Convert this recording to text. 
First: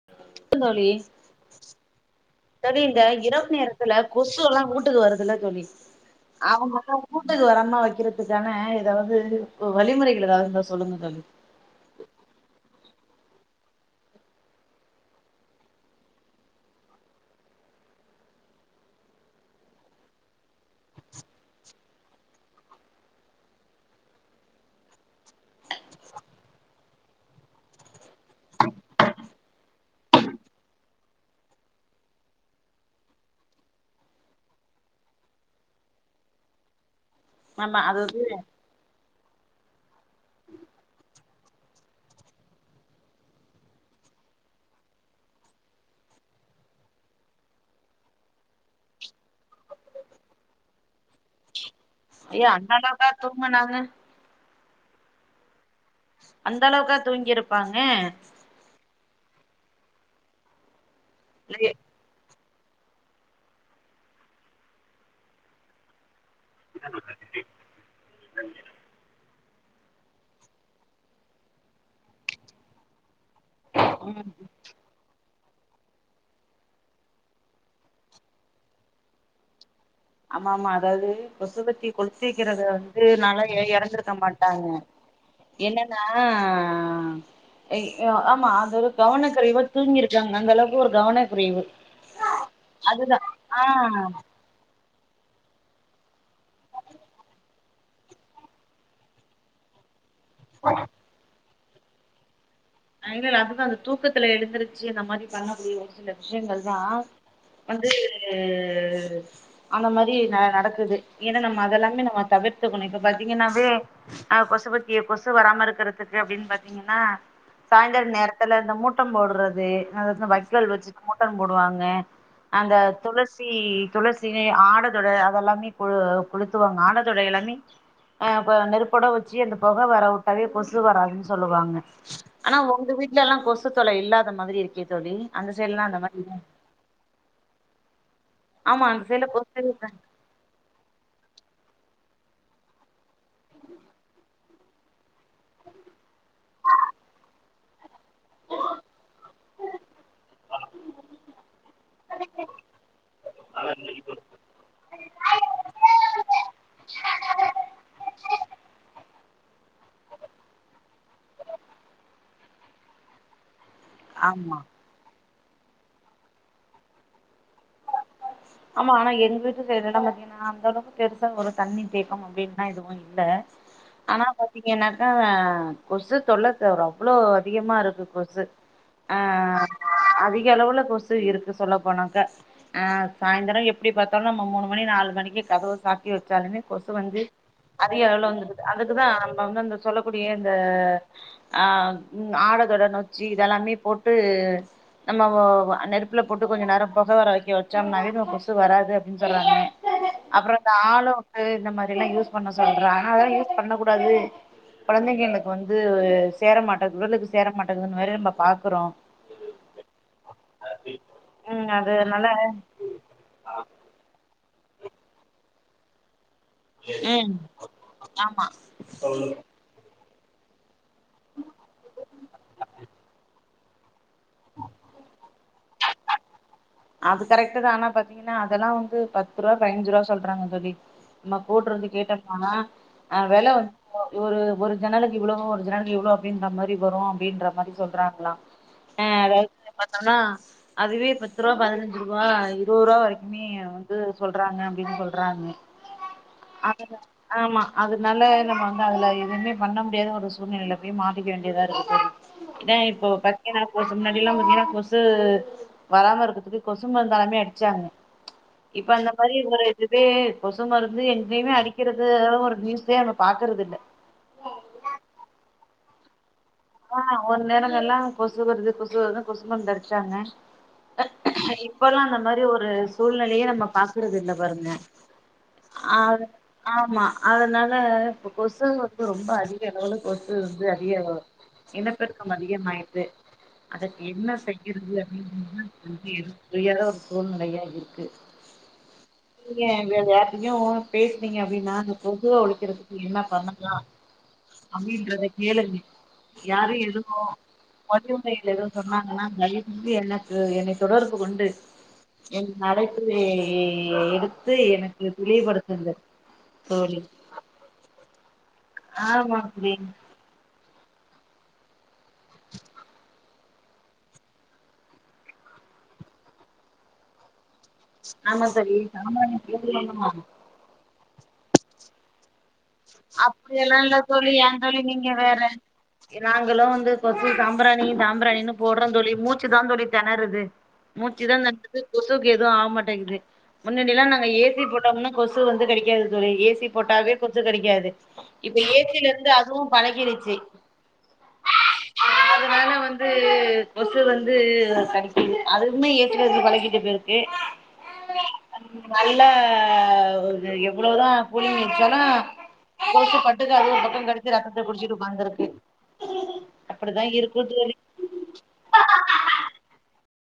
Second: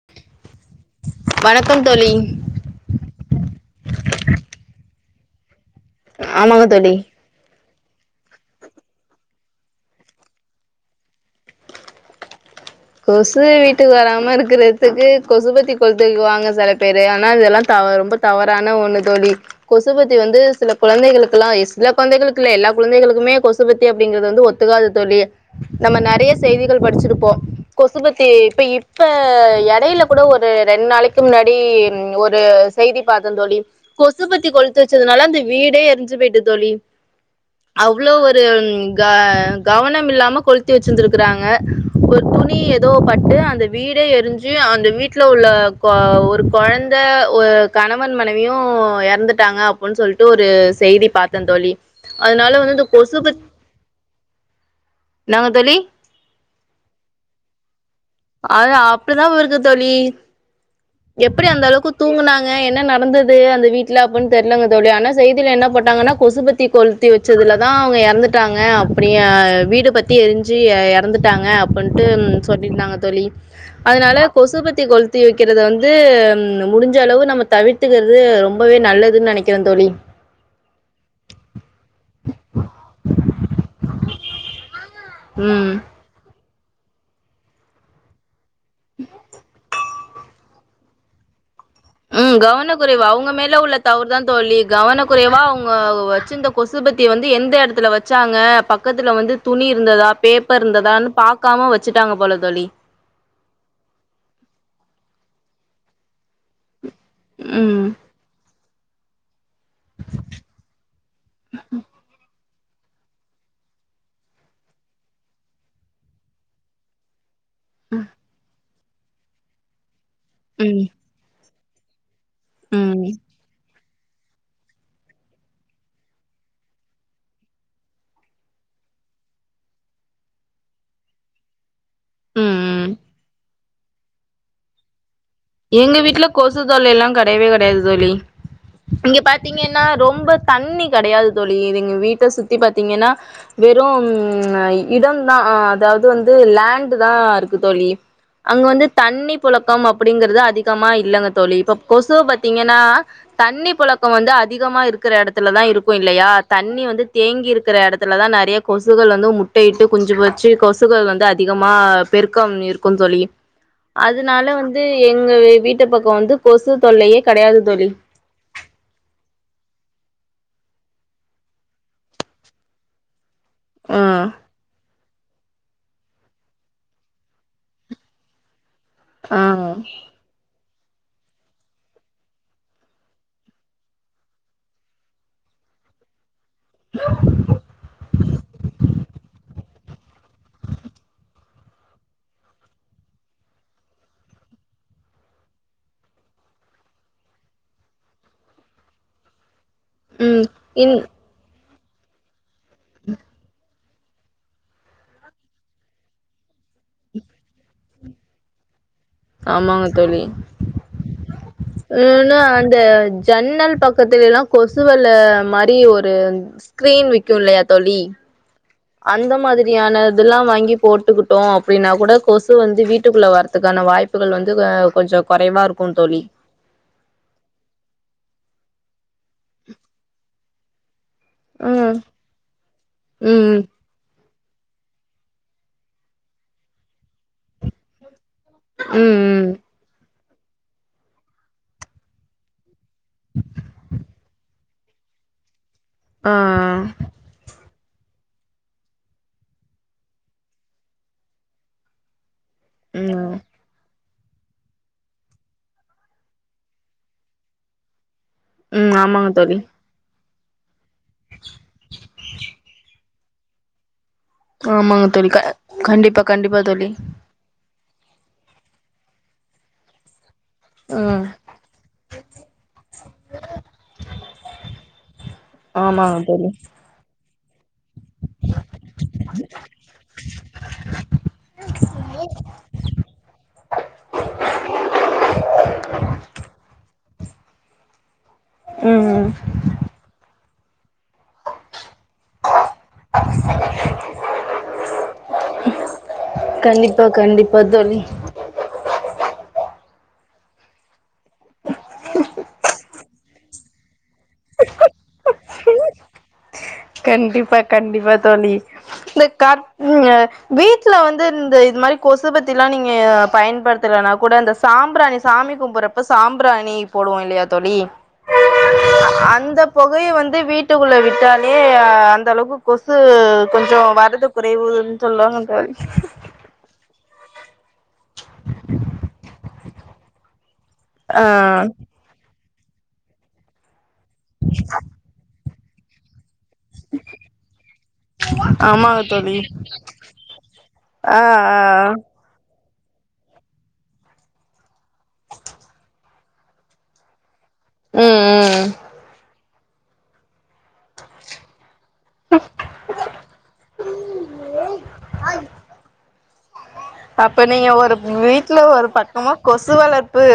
[inaudible] தோழி வணக்கம் தோழி தோழி இந்த இரப் வு நேரத்துல கொசு எல்லா ஊட்டுக்கு வருதில்ல தோழி அவ ஆமாங்க தோழி மட்டு ஊட்டுக்கு வராம வெ க்கிறதுக்கான எதாவ்து வ வழிமுறைகள் எதாவ்து இருந்தா சொல்லுங்க தோழி கொசு வீட்டுக்கு வராம இருக்கறதுக்கு கொசுபத்தி கொளுத்திக்குவாங்க செல பேரு ஆனா இதெல்லாந் தவ ரொம்ப தவறான ஒண்ணு தோழி கொசுபத்தி வந்து சில குழந்தைகளுக்கெல்லா எஸ் சில கொழந்தைகளுக்கு இல்ல எல்லா குழந்தைகளுக்குமே கொசுபத்தி அப்படிங்கறது வந்து ஒத்துக்காது தோழி நம்ம நெறைய செய்திகள் படிச்சிருப்போ. கொசுபத்தி ப்ப இப்ப எடையில கூட ஒரு ரெண்டு நாளைக்கி முன்னாடி ம் ஒரு செய்தி பாத்தந் தோழி கொசுபத்தி கொளுத்து வெச்சதுனால அந்த வீடே எரிஞ்சு போயிட்டு தோழி ஆமா அவ்ளோ அதாவது ஒருங் க கவனம் இல்லாம கொளுத்தி வெச்சிருந்திருக்கிறாங்க ஒரு துன் ணி எதோ பட்டு அந்த வீடே எரிஞ்சு அந்த வீட்ல உள்ள கொ ஒரு கொழந்த ஒ கணவன் மனைவியு எறந்துட்டாங்க அப்பன் சொல்ட்டு ஒரு செய்திப் பாத்தே தோழி ஐயா அதனால அந்த வந்து இந்த அளவுக்கா கொசு பத் தூங்குனாங்க என்னாங்க தோலி அந்தளவுக்கா அது அப்படிதா வருது தோலி எப்படி அந்த அளவுக்கு தூங்குனாங்க அங்க என்ன நடந்தது அந்த வீட்ல அப்டீன்னு தெரிலங்க தோலி ஆனா செய்தில என்ன போட்டாங்கனா கொசுபத்தி கொள்த்தி வச்சதுல தான் அவுங்க எறந்துட்டாங்க அப்படிய வீடு பத்தி எரிஞ்சு எறந்துட்டாங்க அப்படின்ட்டு ம் சொல்லிருந்தாங்க தோலி அதனால ம் கொசு பத்தி கொள்த்தி வெக் இதத வந்து முடிஞ்ச அளவு நம்ம தவிர்த்துக்குறது ரொம்பவே நல்லதுனு நெனைக்கிற தோலி ஆம ஆமா அதாவது கொசுபத்தி கொள்த்தி வெக்கிறத வந்து நாளா எறந்திருக்க மாட்டாங்க மாட்டாங்க ம் என்னன்னா ஆ எ உ ஆமா அதாவது கவனக்குறைவா தூங்கி இரு கொஞ்சோ அந்த அளவுக்கு ஒரு கவனக்குறைவு ம் கவனக்குறைவு அதுதா அவுங்க மேல உள்ள ஆ தவறு தா தோலி கவனக்குறைவா அவுங்க வச்சிந்த கொசு பத்தி வந்து எந்த எடத்துல வெச்சாங்க பக்கத்துல வந்து துணி இருந்ததா பேப்பர் இருந்ததானு பாக் பாக்காம வச்சுட்டாங்க போல தோலி நா எங்க அதுதா அந்த தூக்கத்துல எழுந்துருச்சு அந்த மாதிரி பண்ணக்கூடிய ஒரு சிலர் விஷயங்கள் தா வந்து ம். ம் அந்த மாரி நடக்குது ஏன்னா நம்ம அதெல்லாமே நம்ம தவிர்த்துக்கணு இப்ப பாத்தீங்கன்னாவே அ கொசு பத்திய கொசு வராம இருக்கிறதுக்கு அப்டி பாத்தீங்கன்னா சாய்ந்தரோ நேரத்துல இந்த மூட் சத்தம் போடுறது அந்த எடத்துல வைக்கோல் ம். வெச்ட்டு மோட போடுவாங்க அந்த ம். துளசி துளசி ஆடதொட அதெல்லாமே குழு குளுத்துவாங்க ஆடதொட எல்லாமே அப்ப நெருப்பொட வெச்சு அந்த பொக வர வுட்டாவே கொசு வராதுன்னு சொல்லுவாங்க ம். ஆனா ம். உங்க வீட்லலா கொசு கொசு தொல்ல இல்லாத மாரி இருக்கே தோலி எங்க வீட்டுல கொசு தொல்லலா கெடயவே கெடயாது தோழி ஆமா அந்த இங்க சைட்ல கொசு பாத்தீங்கனா ரொம்ப தண்ணீ கெடயாது தோழி இத எங்க வீட்ட சுத்தி பாத்தீங்கனா வெறோம் இடம் தா அதாவது வந்து லேன்டுதா இருக்கு தோலி அங்க வந்து தண்ணி போல அப்படிங்கறது அதிகமா இல்லைங்க தோழி இப்ப கொசு பாத்தீங்கனா தண்ணி புழக்கம் வந்து அதிகமா இருக்கிற இடத்துல தா இருக்கு இல்லையா தண்ணி வந்து தேங்கி இருக்கிற எடத்துல தா நெறைய கொசுகள் வந்து முட்டையிட்டு குஞ்சு பொறிச்சு கொசுகள் வந்து அதிகமா பெருக்கம் இருக்கு தோழி அதனால ஆமா வந்து எங்க வீட்டு பக்கம் வந்து கொசு தொல்லையே கெடையாது தோழி ஆமா ஆனா எங்க வீட்டு சைட்லலா பாத்தீங்கனா அந்த அளவுக்கு பெருசா ஒரு தண்ணி தேக்கம் அப்டின்லா எதுவு இல்ல ஆ ஆனா பாத்தீங்கன்னா [unintelligible] கொசு தொல்ல த அவ்வளோ அதிகமா இருக்கு கொசு ஆ சு இருக்கு சொல்ல போனாக்க ஆ சாயந்தரம் எப்படி பாத்தாலு நம்ம மூணு மணி நாலு மணிக்கு கதவு சாத்தி வச்சாலுமே கொசு வந்து அதிக அளவுல வந்துருது அதுக்குதா நம்ம வந்து அந்த சொல்லக்கூடிய இந்த அ ஆடதொட நொச்சி இதெல்லாமே போட்டு நம்ம நெருப்புல போட்டு கொஞ்சம் நேரம் புக வர வைக்க வச்சோம்னாவே [unintelligible] கொசு வராது அப்டின்னு சொல்லாங்க ம் அப்புறம் இந்த இன் ஆளோட்டு இந்த மாரி எல்ல யூஸ் பண்ண சொல்றாங்க அதலா யூஸ் பண்ண அது கொழந்தைகளுக்கு வந்து சேர மாட்டது இவளுக்கு சேரமாட்டேங்குது வேற நம்ப பாக்குறோ ஆமாங்க தோழி ம் அது நல்ல இந்த ஜன்னல் பக்கத்துலல்லா கொசுவெல மாரி ஒரு ஸ்கிரீன் விக்கு ம் இல்லையா தோழி ஆமா அந்த மாதிரியான இதெல்லா வாங்கி போட்டுக்கிட்டோ அப்படின்னா கூட கொசு வந்து வீட்டுக்குள்ள வரதுக்கான வாய்ப் புகள் வந்து அ கொஞ்சம் குறைவா இருக்கு தோழி அது கரெக்ட் தா ஆனா பாத்தீங்கன்னா அதெல்லா வந்து பத்து ரூபா பதினஞ்சுரூபா சொல்றாங்க தோழி நம்ம போட்டுருந்து ம் கேட்டதுனால அ வெல ம் வந்து ஒரு ஒரு ஜன்னலுக்கு இவ்வளோ ஒரு ஜன்னலுக்கு இவ்வளோ அப்டின்ற மாரி வரு அப்டின்ற மாரி சொல்றாங்களா ம் ஆ ம் அதாவது ம் பத்தோனா அதுவே பத் பத்து ரூபா பதினஞ்சு ரூபா நூறுரூவா வரைக்குமே வந்து சொல்றாங்க அப்டின்னு சொல்றாங்க ஆ அவ்ளதா ஆமா அதுனால நம்ம வந்து அதுல எதுவுமே பண்ண முடியாத ஒரு சூழ்நிலைல போய் மாட்டிக்க வேண்டியதா இருக்கு த இப்போ ம் பத்தெனா [unintelligible] முன்னாடில்லா பாத்தீங்ன்னா கொசு வராம இருக் அதுக்கு கொசு மருந்து [unintelligible] மே அடிச்சாங்க இப்ப ம் அந்த ஆமாங்க மாரி இதுவா தோழி [unintelligible] கொசு மருந்து எங்கேய்மே அடிக்கிறதா ஒரு நியூசே [unintelligible] பாக்கறதில்ல ஆமாங்க தோலி க அ கண்டிப்பா கண்டிப்பா தோலி எல்லா கொசு வருது கொசு வரு கொசு மருந்தடிச்சிட்டாங்க ம் இப்பல்லா அந்த மாரி ஒரு சூழ்நிலைய நம்ம பாக்குறதில்ல பாருங்க ஆமாங்க ஆத தோழி ஆமா அதனா ல இப்போ கொசு வந்து ரொம்ப அதிக அளவுல கொசு வந்து அதிகலவ் இனப்பெறுக்கம் அதிகமாயிட்டு அதற்க்கு என்ன செய்யுறுது அப் [unintelligible] வந்து புரியா [unintelligible] நெறையா இருக்கு ம் ம் [unintelligible] பேஸ்னீங்க அப்டினா கொசுவ ஒழிக்கிறதுக்கு என்ன பண்ணலா அப்டின்றத கேளுங்க யாரு கண்டிப்பா எதுவு கண்டிப்பா தோழி ஒலிவு [inaudible] சொன்னாங்கன்னா தயவு செஞ்சு எனக்கு என்னய தொடர்பு கொண்டு என் அழைப்பை எ எடுத்து எனக்கு தெளிவுபடுத்துங்க கண்டிப்பா கண்டிப்பா தோழி ஆமா தோழி இந்த [unintelligible] வீட்டுல வந்து இந்த இது மாரி கொசுபத்திலா நீங்க பயன்படுத்தலனா கூட இந்த சாம்பிராணி சாமி கும்புறப்ப சாம்பிராணி போடுவோ இல்லியா தோழி ஆமா தோழி அந்த புகைய சாமானிய வந்து வீட்டுக்குள்ள விட் [inaudible] அதே அந்த அளவுக்கு அப்டிய கொஞ்சோ எல்லாம்ல்ல வரது தோழி யான் தோழி குறைவுன்னு நீங்க வேற சொல்லுவாங்க தோழி நாங்களு வந்து கொசு சாம்பிராணி சாம்பிராணின்னு போடுறோ தோழி மூச்சுதா தோழி தெணறுது ஆ மூச்சி தா தெணறுது கொசுக்கு எ து ஆவமாட்டேங்குது முன்னாடில்லா நாங்க ஏ சி போட்டோம்ன்னா கொ சு வந்து கடிக்காது தோழி ஏ சி போட்டாவே கொசு கடிக்கா இப்ப ஏ சி ஆமாங்க லருந்து தோழி அதுவு பழகிருச்சி ஆ ஆ அதனால வந் ந்து கொசு வந்து கடிக்கிது அதுமே ஏ சி லருந்து பழகிட்டு போலருக்கு ம் ம் நல்ல ஆ எவ்ளோதா கூலிங் வெச்சாலு கொசு பாட்டுக்கு அது ஒரு பக்கொ கடிச்சி ரத்தத்த குடிச்சிட்டு உக்காந்துருக்கு அப்டிதா அப்ப இருக்கு நீங்க தோழி ஒரு வீட்ல ஒரு பக்கமா கொசு வளர்ப்பு